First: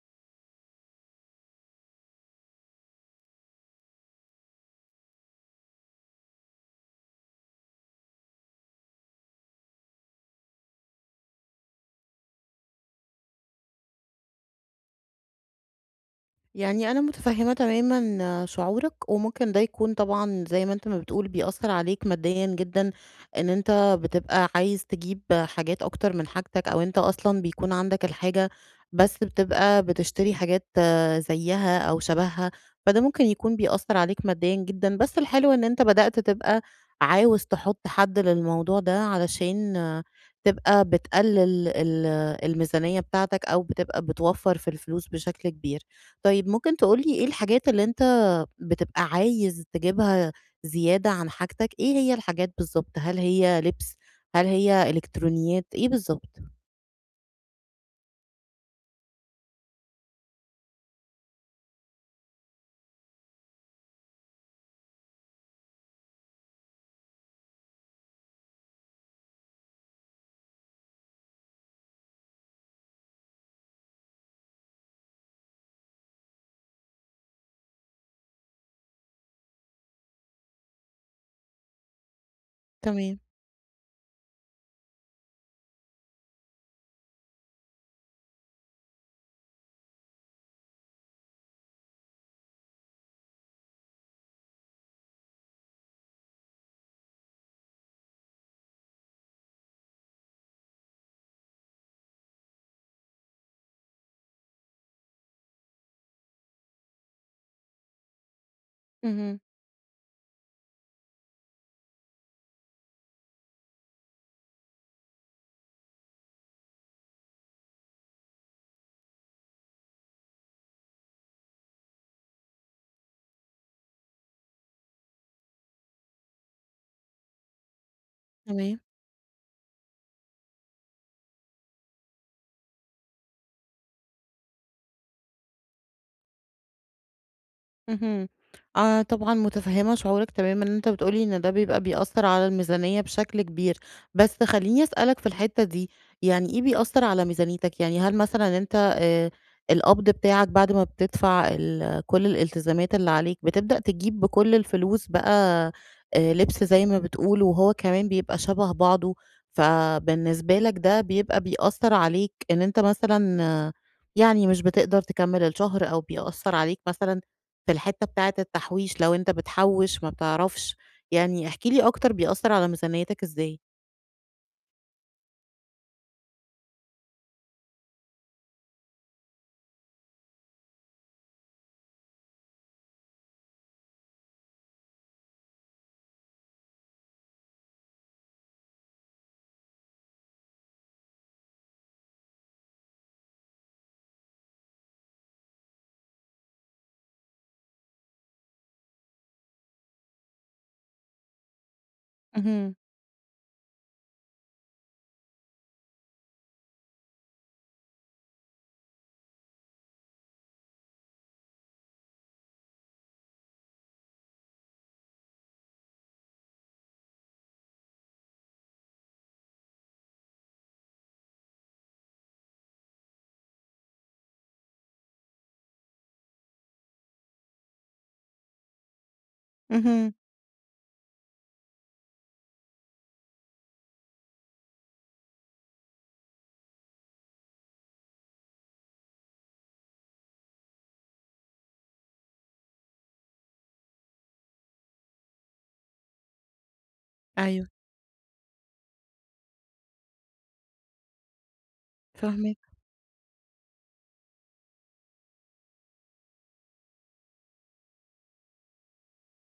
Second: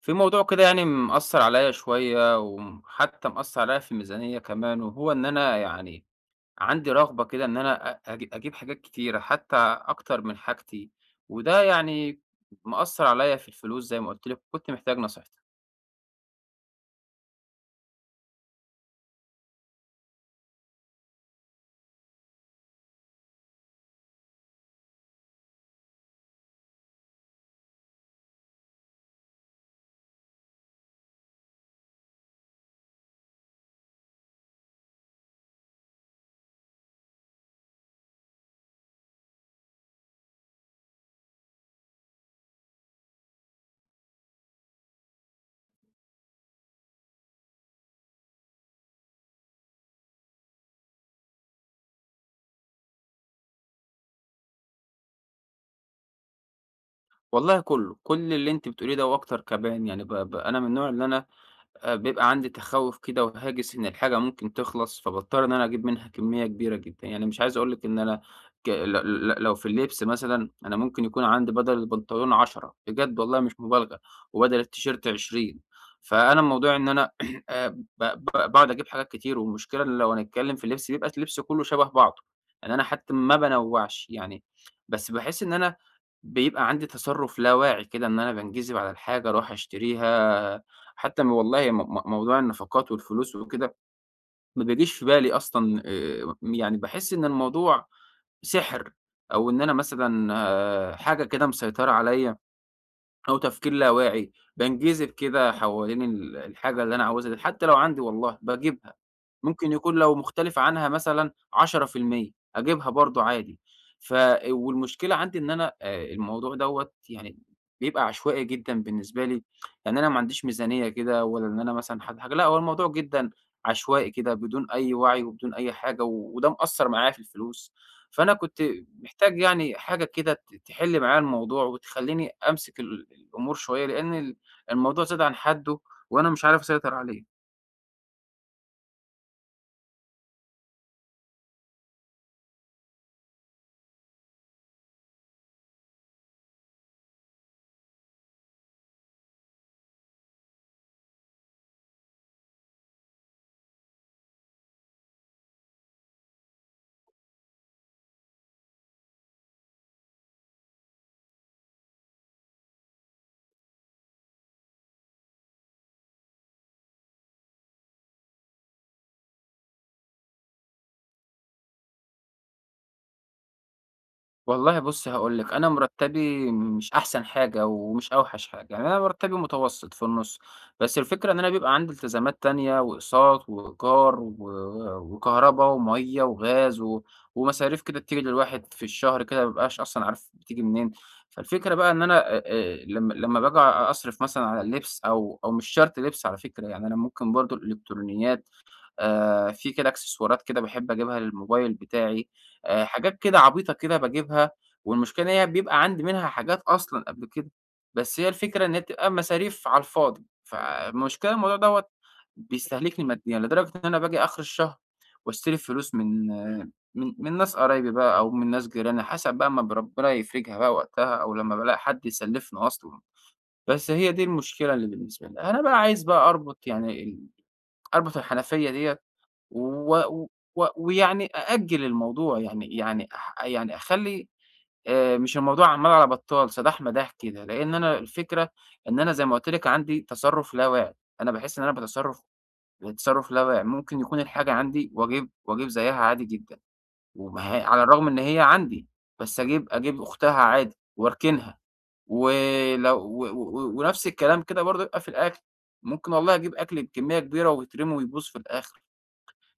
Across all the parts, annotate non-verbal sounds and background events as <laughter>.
في موضوع كده يعني مأثّر عليّا شوية، وحتى مأثّر عليّا في الميزانية كمان، وهو إن أنا يعني عندي رغبة كده إن أنا أ أج أجيب حاجات كتيرة، حتى أكتر من حاجتي، وده يعني مأثّر عليّا في الفلوس زي ما قُلت لِك، وكنت محتاج نصيحتِك. يعني أنا متفهمة تمامًا شعورك، وممكن ده يكون طبعًا زي ما أنت ما بتقول بيأثّر عليك ماديًا جدًا، إن أنت بتبقى عايز تجيب حاجات أكتر من حاجتك، أو أنت أصلًا بيكون عندك الحاجة بس بتبقى بتشتري حاجات زيّها أو شبهها، فده ممكن يكون بيأثّر عليك ماديًا جدًا، بس الحلو إن أنت بدأت تبقى عاوز تحط حد للموضوع ده علشان تبقى بتقلل الميزانية بتاعتك، أو بتبقى بتوفّر في الفلوس بشكل كبير. طيب ممكن تقول لي إيه الحاجات اللي أنت بتبقى عايز تجيبها زيادة عن حاجتك، إيه هي الحاجات بالضبط؟ هل هي لبس، هل هي إلكترونيات، إيه بالضبط؟ والله كُلّه، كل اللي أنتِ بتقوليه ده وأكتر كمان. يعني ب ب أنا من النوع اللي أنا بيبقى عندي تخوُّف كده وهاجس إن الحاجة ممكن تخلص، فباضطر إن أنا أجيب منها كمية كبيرة جدًا. يعني مش عايز أقول لِك إن أنا ك ل ل لو في اللبس مثلًا أنا ممكن يكون عندي بدل البنطلون 10 بجد والله مش مبالغة، وبدل التيشيرت 20. فأنا الموضوع إن أنا <clears throat> ب ب باقعد أجيب حاجات كتير، والمشكلة إن لو هنتكلم في اللبس بيبقى اللبس كلّه شبه بعضه، يعني أنا حتى تمام، ما بانوّعش يعني. بس باحس إن أنا بيبقى عندي تصرُّف لا واعي كده، إن أنا بانجذب على الحاجة، أروح أشتريها. حتى والله م م موضوع النفقات والفلوس وكده ما بيجيش في بالي أصلًا، يعني باحس إن الموضوع سِحر، أو إن أنا مثلًا حاجة كده مسيطرة عليَّ، أو تفكير لا واعي. بانجذب كده حوالين الحاجة اللي أنا عاوزها دي، حتى لو عندي والله باجيبها. اهم، ممكن يكون لو مختلف عنها مثلًا 10%، أجيبها برضه عادي. ف والمشكلة عندي إن أنا الموضوع دوّة يعني بيبقى عشوائي جدًا بالنسبة لي. يعني أنا ما عنديش ميزانية كده، ولا إن أنا مثلًا حد حاجة، لأ، هو الموضوع جدًا عشوائي كده، بدون أي وعي وبدون أي حاجة، وده مأثّر معايا في الفلوس. فأنا كنت تمام. محتاج يعني حاجة كده تحل معايا الموضوع وتخلّيني أمسك الأمور شوية، لإن الموضوع زاد عن حدّه وأنا مش عارف أسيطر عليه. اهم. آه، طبعًا متفهّمة شعورك تمامًا، ان أنت بتقول لي إن ده بيبقى بيأثّر على الميزانية بشكل كبير، بس خلّيني أسألك في الحتّة دي، يعني إيه بيأثّر على ميزانيتك؟ يعني هل مثلًا أنت القبض بتاعك بعد ما بتدفع كل الالتزامات اللي عليك، بتبدأ تجيب بكل الفلوس بقى لبس زي ما بتقول، وهو كمان بيبقى شَبه بعضه، فبالنسبة لك ده بيبقى بيأثّر عليك إن أنت مثلًا يعني مش بتقدر تكمّل الشهر أو بيأثّر عليك مثلًا في الحتة بتاعة التحويش لو أنت بتحوّش ما بتعرفش، يعني احكِ لي أكتر بيأثّر على ميزانيتك إزاي؟ والله بُصّ هاقول لِك، أنا مرتّبي مش أحسن حاجة ومش أوحش حاجة، يعني أنا مرتّبي متوسط في النُص. بس الفكرة إن أنا بيبقى عندي التزامات تانية وأقساط وإيجار وكهربا ومَيّة وغاز ومصاريف كده بتيجي للواحد في الشهر كده، ما بيبقاش أصلًا عارف بتيجي منين. فالفكرة بقى إن أنا، لمّا باجي أصرف مثلًا على اللبس، أو مش شرط لبس على فكرة، يعني أنا ممكن برضه الإلكترونيات، في كده إكسسوارات كده باحب أجيبها للموبايل بتاعي، اهم، حاجات كده عبيطة كده باجيبها. والمشكلة إن هي بيبقى عندي منها حاجات أصلًا قبل كده، بس هي الفكرة إن هي بتبقى مصاريف على الفاضي. فالمشكلة الموضوع دوّة بيستهلكني ماديًا، لدرجة إن أنا باجي آخر الشهر واستلف فلوس من، من ناس قرايبي بقى، أو من ناس جيراني، حسب بقى ما ربنا يفرجها بقى وقتها، أو لمّا بالاقي حد يسلفني أصلًا. بس هي دي المشكلة اللي بالنسبة لي. أنا بقى عايز بقى أربط يعني، أربط الحنفية ديّة و اهم، و ويعني أأجّل الموضوع، يعني يعني أح يعني أخلّي، مش الموضوع عَمّال على بطّال سداح مداح كده، لإن أنا الفكرة إن أنا زي ما قُلت لِك عندي تصرُّف لا واعي. أنا باحس إن أنا باتصرّف بتصرُّف تصرف لا واعي، ممكن يكون الحاجة عندي وأجيب زيّها عادي جدًا، وما هي أيوه، على الرغم إن هي عندي، بس أجيب أختها عادي وأركنها. فاهماك، ولو، و و ونفْس الكلام كده برضه يبقى في الأكل، ممكن والله أجيب أكل بكمية كبيرة ويترمي ويبوظ في الآخر.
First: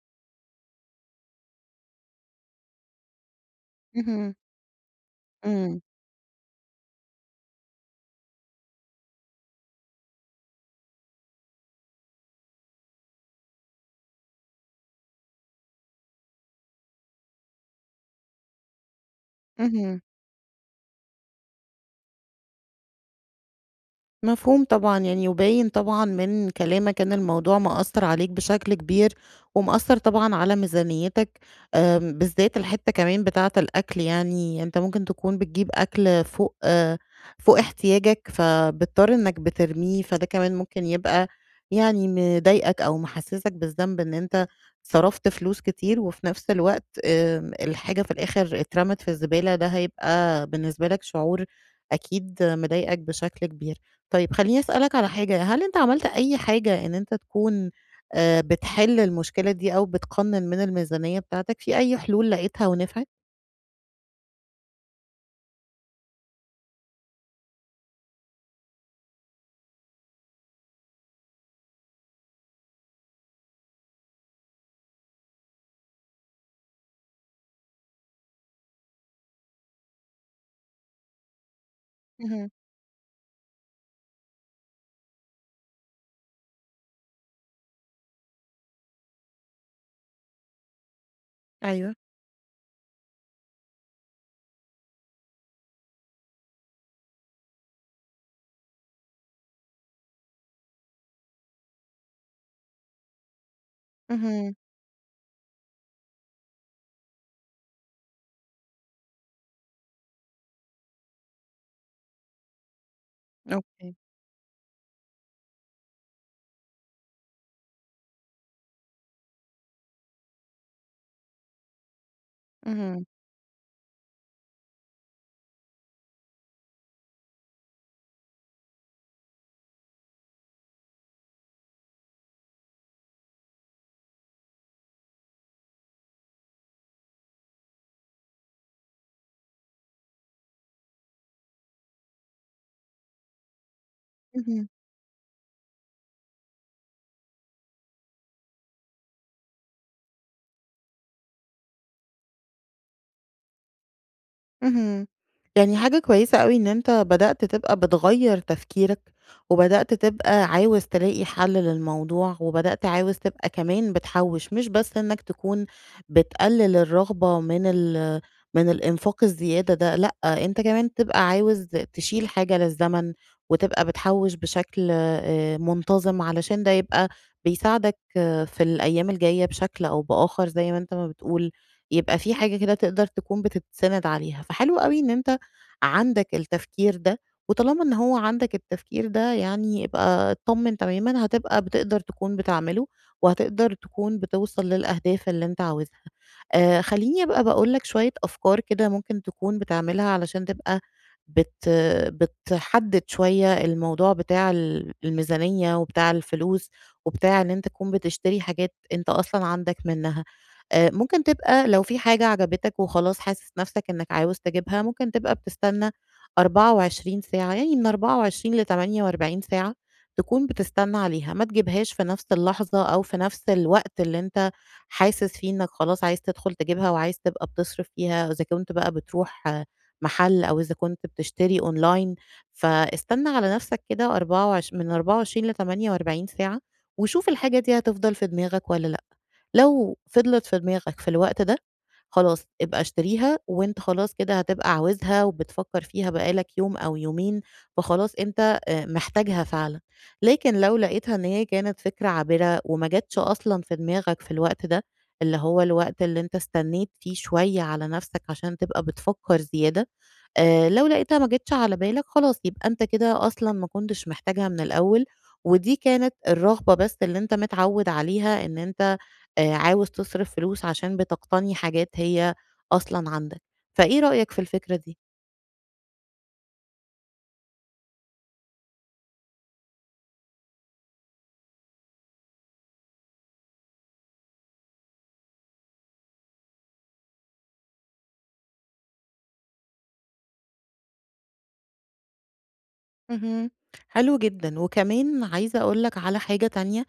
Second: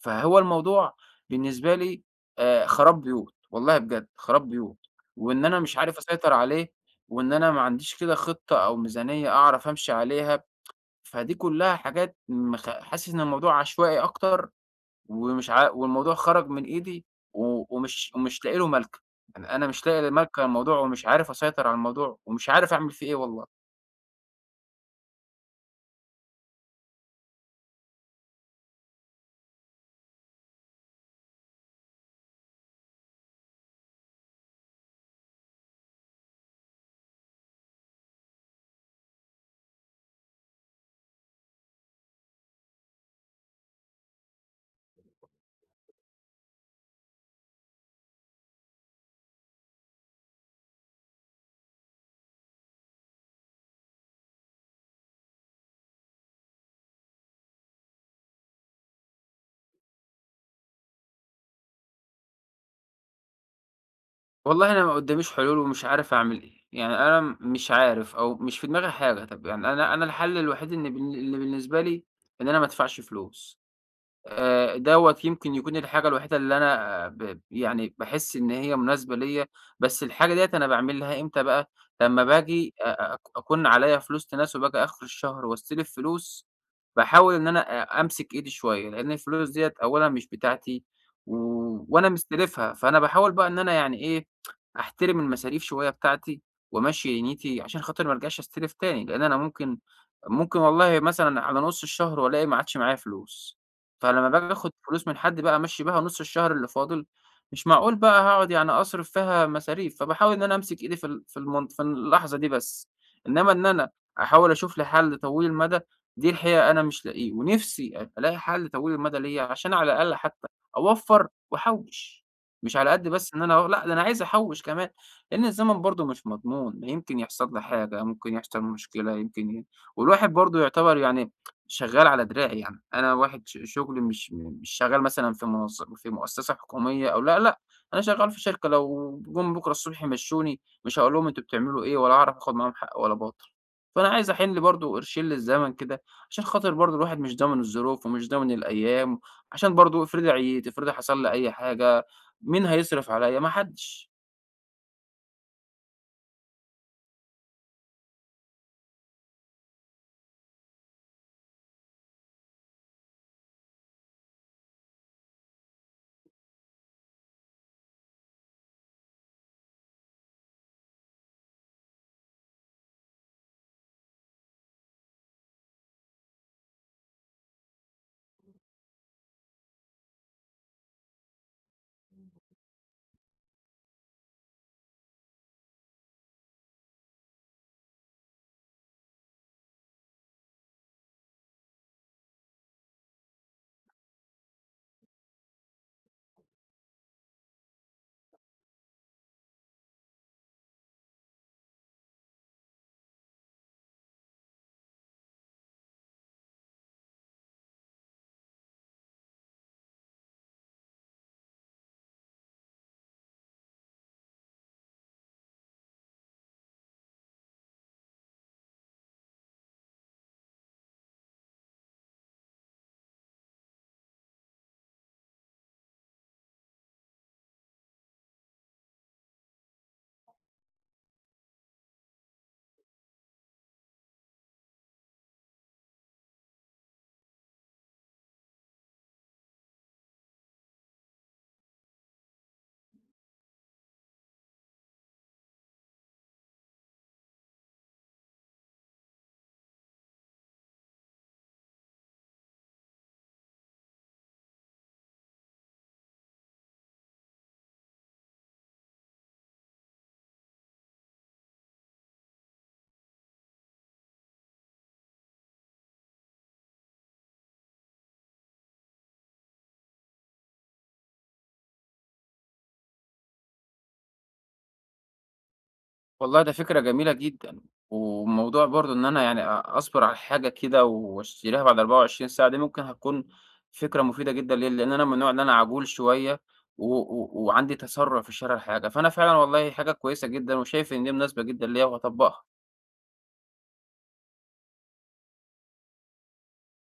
فهو الموضوع بالنسبة لي، خراب بيوت، والله بجد اهم، خراب بيوت، وإن أنا مش إمم، عارف أسيطر عليه، وإن أنا ما عنديش كده خطة أو ميزانية أعرف أمشي عليها. فدي كلها حاجات، حاسس إن الموضوع عشوائي أكتر، ومش ع والموضوع خرج من إيدي، و ومش ومش لاقي له ملكَة. يعني أنا مش اهم. لاقي ملكَة للموضوع، ومش عارف أسيطر على الموضوع، ومش عارف أعمل فيه إيه والله. مفهوم طبعًا، يعني وباين طبعًا من كلامك إن الموضوع مأثّر عليك بشكل كبير، ومأثّر طبعًا على ميزانيتك، بالذات الحتّة كمان بتاعة الأكل يعني، أنت ممكن تكون بتجيب أكل فوق فوق احتياجك، فبتضطر إنك بترميه، فده كمان ممكن يبقى يعني مضايقك أو محسّسك بالذنب إن أنت صرفت فلوس كتير، وفي نفس الوقت الحاجة في الآخر اترمت في الزبالة، ده هيبقى بالنسبة لك شعور أكيد مضايقك بشكل كبير. طيب خلّيني أسألك على حاجة، هل أنت عملت أي حاجة إن أنت تكون بتحل المشكلة دي أو بتقنّن من الميزانية بتاعتك، في أي حلول لقيتها ونفعت؟ والله أنا ما قدّاميش حلول ومش عارف أعمل إيه. يعني أنا مش عارف، أو مش في دماغي حاجة. طَب يعني أنا الحل الوحيد إن اللي بالنسبة لي إن أنا ما ادفعش فلوس. دوّة يمكن يكون الحاجة الوحيدة اللي أنا، آه، ب يعني باحس إن هي مناسبة ليّا. بس الحاجة ديّة أنا باعمل لها إمتى بقى؟ لمّا اهم، باجي أ أك أكون عليّا فلوس تناسب، آجي آخر الشهر واستلف فلوس، باحاول إن أنا أمسك إيدي شوية، لإن الفلوس ديّة أولًا مش بتاعتي و أيوه، وأنا مستلفها. فأنا باحاول بقى إن أنا يعني إيه، أحترم المصاريف شوية بتاعتي وأمشّي نيّتي عشان خاطر ما أرجعش أستلف تاني، لإن أنا ممكن والله مثلًا على نُص الشهر وألاقي ما عادش معايا فلوس. فلمّا باجي اهم، آخُد فلوس من حد بقى أمشّي بيها نُص الشهر اللي فاضل، مش معقول بقى هاقعد يعني أصرف فيها مصاريف. فباحاول إن أنا أمسك إيدي في ال في المن في اللحظة دي بس، إنّما إن أنا أوكي، أحاول أشوف لي حَل طويل المدى، دي الحقيقة أنا مش لاقيه. ونِفْسي ألاقي حَل طويل المدى ليّا، عشان على الأقل حتّى أوفّر وأحوّش، مش على اهم، قد بس إن أنا لأ، ده أنا عايز أحوّش كمان. لإن الزمن برضه مش مضمون، يمكن يحصل لي حاجة، ممكن يحصل مشكلة، يمكن ي والواحد برضه يعتبر يعني شغال على دراعي يعني. أنا واحد، شغلي مش شغال مثلًا في مؤسسة حكومية أو لأ، لأ، أنا شغال في شركة، لو جُم بكرة الصبح مشّوني، مش هاقول لهم أنتم بتعملوا إيه، ولا هاعرف آخد معاهم حق ولا باطل. فأنا عايز أحِن لي اهم. برضه قرشين للزمن كده، عشان خاطر برضه الواحد مش ضامن الظروف ومش ضامن الأيام، عشان برضه افرضي عييت، افرضي حصل لي أي حاجة، مين هيصرف عليّا؟ ما حدش. اهم. يعني حاجة كويسة أوي إن أنت بدأت تبقى بتغيّر تفكيرك، وبدأت تبقى عاوز تلاقي حل للموضوع، وبدأت عاوز تبقى كمان بتحوّش، مش بس إنك تكون بتقلل الرغبة من من الإنفاق الزيادة ده، لأ، أنت كمان تبقى عاوز تشيل حاجة للزمن، وتبقى بتحوّش بشكل منتظم، علشان ده يبقى بيساعدك في الأيام الجاية بشكل أو بآخر زي ما أنت ما بتقول. يبقى في حاجة كده تقدر تكون بتتسند عليها، فحلو أوي إن أنت عندك التفكير ده، وطالما إن هو عندك التفكير ده يعني ابقى اتطمن تمامًا، هتبقى بتقدر تكون بتعمله، وهتقدر تكون بتوصل للأهداف اللي أنت عاوزها. خلّيني أبقى باقول لك شوية أفكار كده ممكن تكون بتعملها علشان تبقى بت بتحدد شوية الموضوع بتاع الميزانية وبتاع الفلوس، وبتاع إن أنت تكون بتشتري حاجات أنت أصلًا عندك منها. ممكن تبقى لو في حاجة عجبتك وخلاص حاسس نَفْسك إنّك عاوز تجيبها، ممكن تبقى بتستنى 24 ساعة، يعني من 24 ل48 ساعة تكون بتستنى عليها، ما تجيبهاش في نَفْس اللحظة أو في نَفْس الوقت اللي أنت حاسس فيه إنّك خلاص عايز تدخُل تجيبها وعايز تبقى بتصرف فيها، إذا كنت بقى بتروح محل أو إذا كنت بتشتري أونلاين، فاستنى على نَفْسك كده أربعة وعش من 24 ل48 ساعة وشوف الحاجة دي هتفضل في دماغك والّا لأ. لو فضلت في دماغك في الوقت ده، خلاص ابقى اشتريها وأنت خلاص كده هتبقى عاوزها وبتفكّر فيها بقى لك يوم أو يومين، فخلاص أنت محتاجها فعلًا. لكن لو لقيتها إن هي كانت فكرة عابرة وما جاتش أصلًا في دماغك في الوقت ده، اللي هو الوقت اللي أنت استنّيت فيه شوية على نَفْسك عشان تبقى بتفكّر زيادة، لو لقيتها ما جِتش على بالك خلاص يبقى أنت كده أصلًا ما كنتش محتاجها من الأول، ودي كانت الرغبة بس اللي أنت متعوّد عليها إن أنت عاوز تصرف فلوس عشان بتقتني حاجات هي أصلًا عندك، فإيه رأيك في الفكرة دي؟ والله ده فكرة جميلة جدًا، وموضوع برضه إن أنا يعني أصبر على حاجة كده واشتريها بعد 24 ساعة، دي ممكن هتكون فكرة مفيدة جدًا ليّا، لإن أنا من النوع اللي أنا عجول شوية و و وعندي تسرع في شرا الحاجة. فأنا فعلًا والله حاجة كويسة جدًا وشايف إن دي مناسبة جدًا ليّا وهاطبّقها اهم. حلو جدًا، وكمان عايزة أقول لك على حاجة تانية،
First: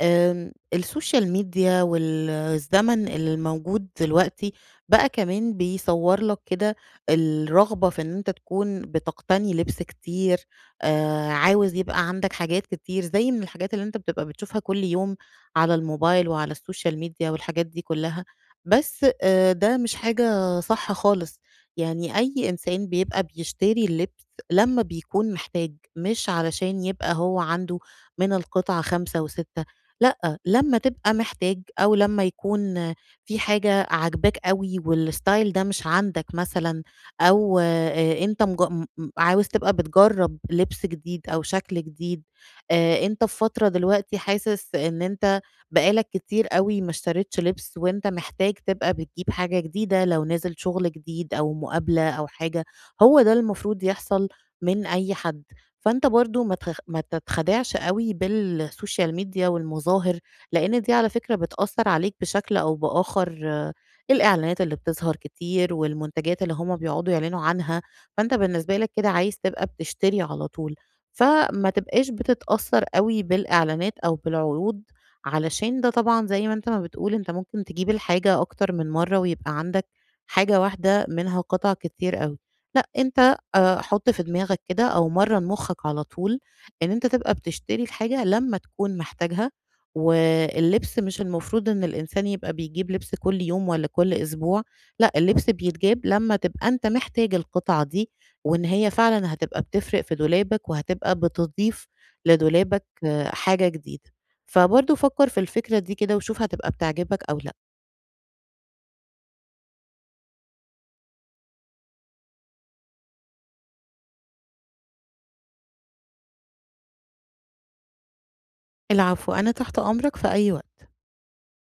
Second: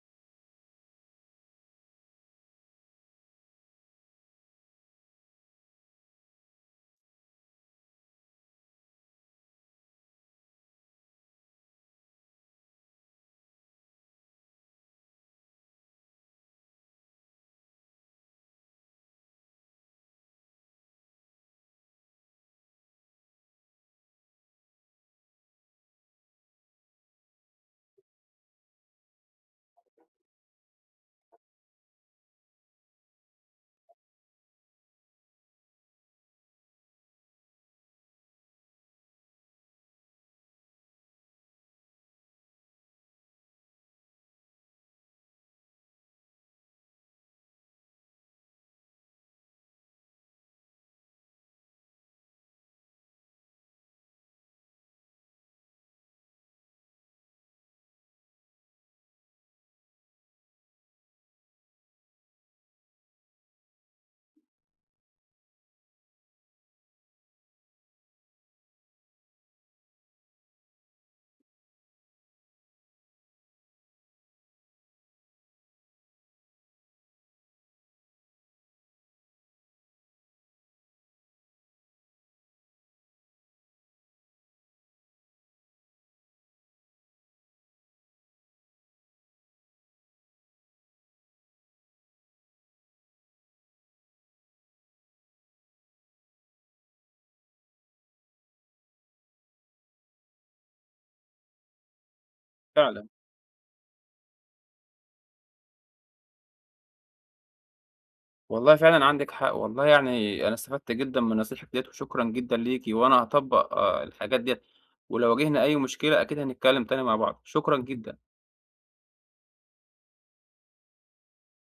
السوشيال ميديا والزمن الموجود دلوقتي بقى كمان بيصور لك كده الرغبة في إن أنت تكون بتقتني لبس كتير، عاوز يبقى عندك حاجات كتير، زي من الحاجات اللي أنت بتبقى بتشوفها كل يوم على الموبايل وعلى السوشيال ميديا والحاجات دي كلها، بس ده مش حاجة صح خالص، يعني أي إنسان بيبقى بيشتري اللبس لمّا بيكون محتاج، مش علشان يبقى هو عنده من القطعة 5 و6. لأ، لمّا تبقى محتاج أو لمّا يكون في حاجة عاجباك أوي والstyle ده مش عندك مثلًا، أو أنت مج م عاوز تبقى بتجرّب لبس جديد أو شكل جديد، أنت في فترة دلوقتي حاسس إن أنت بقى لك كتير أوي ما اشتريتش لبس وأنت محتاج تبقى بتجيب حاجة جديدة لو نزل شغل جديد أو مقابلة أو حاجة، هو ده المفروض يحصل من أي حد، فأنت برضه ما تتخدعش أوي بالسوشيال ميديا والمظاهر، لإن دي على فكرة بتأثّر عليك بشكل أو بآخر، الإعلانات اللي بتظهر كتير والمنتجات اللي هم بيقعدوا يعلنوا عنها، فأنت بالنسبة لك كده عايز تبقى بتشتري على طول، فما تبقاش بتتأثّر أوي بالإعلانات أو بالعروض، علشان ده طبعًا زي ما أنت ما بتقول أنت ممكن تجيب الحاجة أكتر من مرّة ويبقى عندك حاجة واحدة منها قطع كتير أوي، لأ أنت حُط في دماغك كده أو مرّن مُخّك على طول إن أنت تبقى بتشتري الحاجة لمّا تكون محتاجها، واللبس مش المفروض إن الإنسان يبقى بيجيب لبس كل يوم والّا كل أسبوع، لأ اللبس بيتجاب لمّا تبقى أنت محتاج القطعة دي، وإن هي فعلًا هتبقى بتفرِق في دولابك وهتبقى بتضيف لدولابك فعلًا. حاجة جديدة. فبرضه فكّر في الفكرة دي كده وشوف هتبقى بتعجبك أو لأ. والله فعلًا عندِك حق، والله يعني أنا استفدت جدًا من نصيحتِك ديّة وشكرًا جدًا ليكِ، وأنا هاطبّق الحاجات ديّة، ولو واجهنا أي مشكلة أكيد هنتكلم تاني مع بعض. شكرًا جدًا. العفو، أنا تحت أمرك في أي وقت.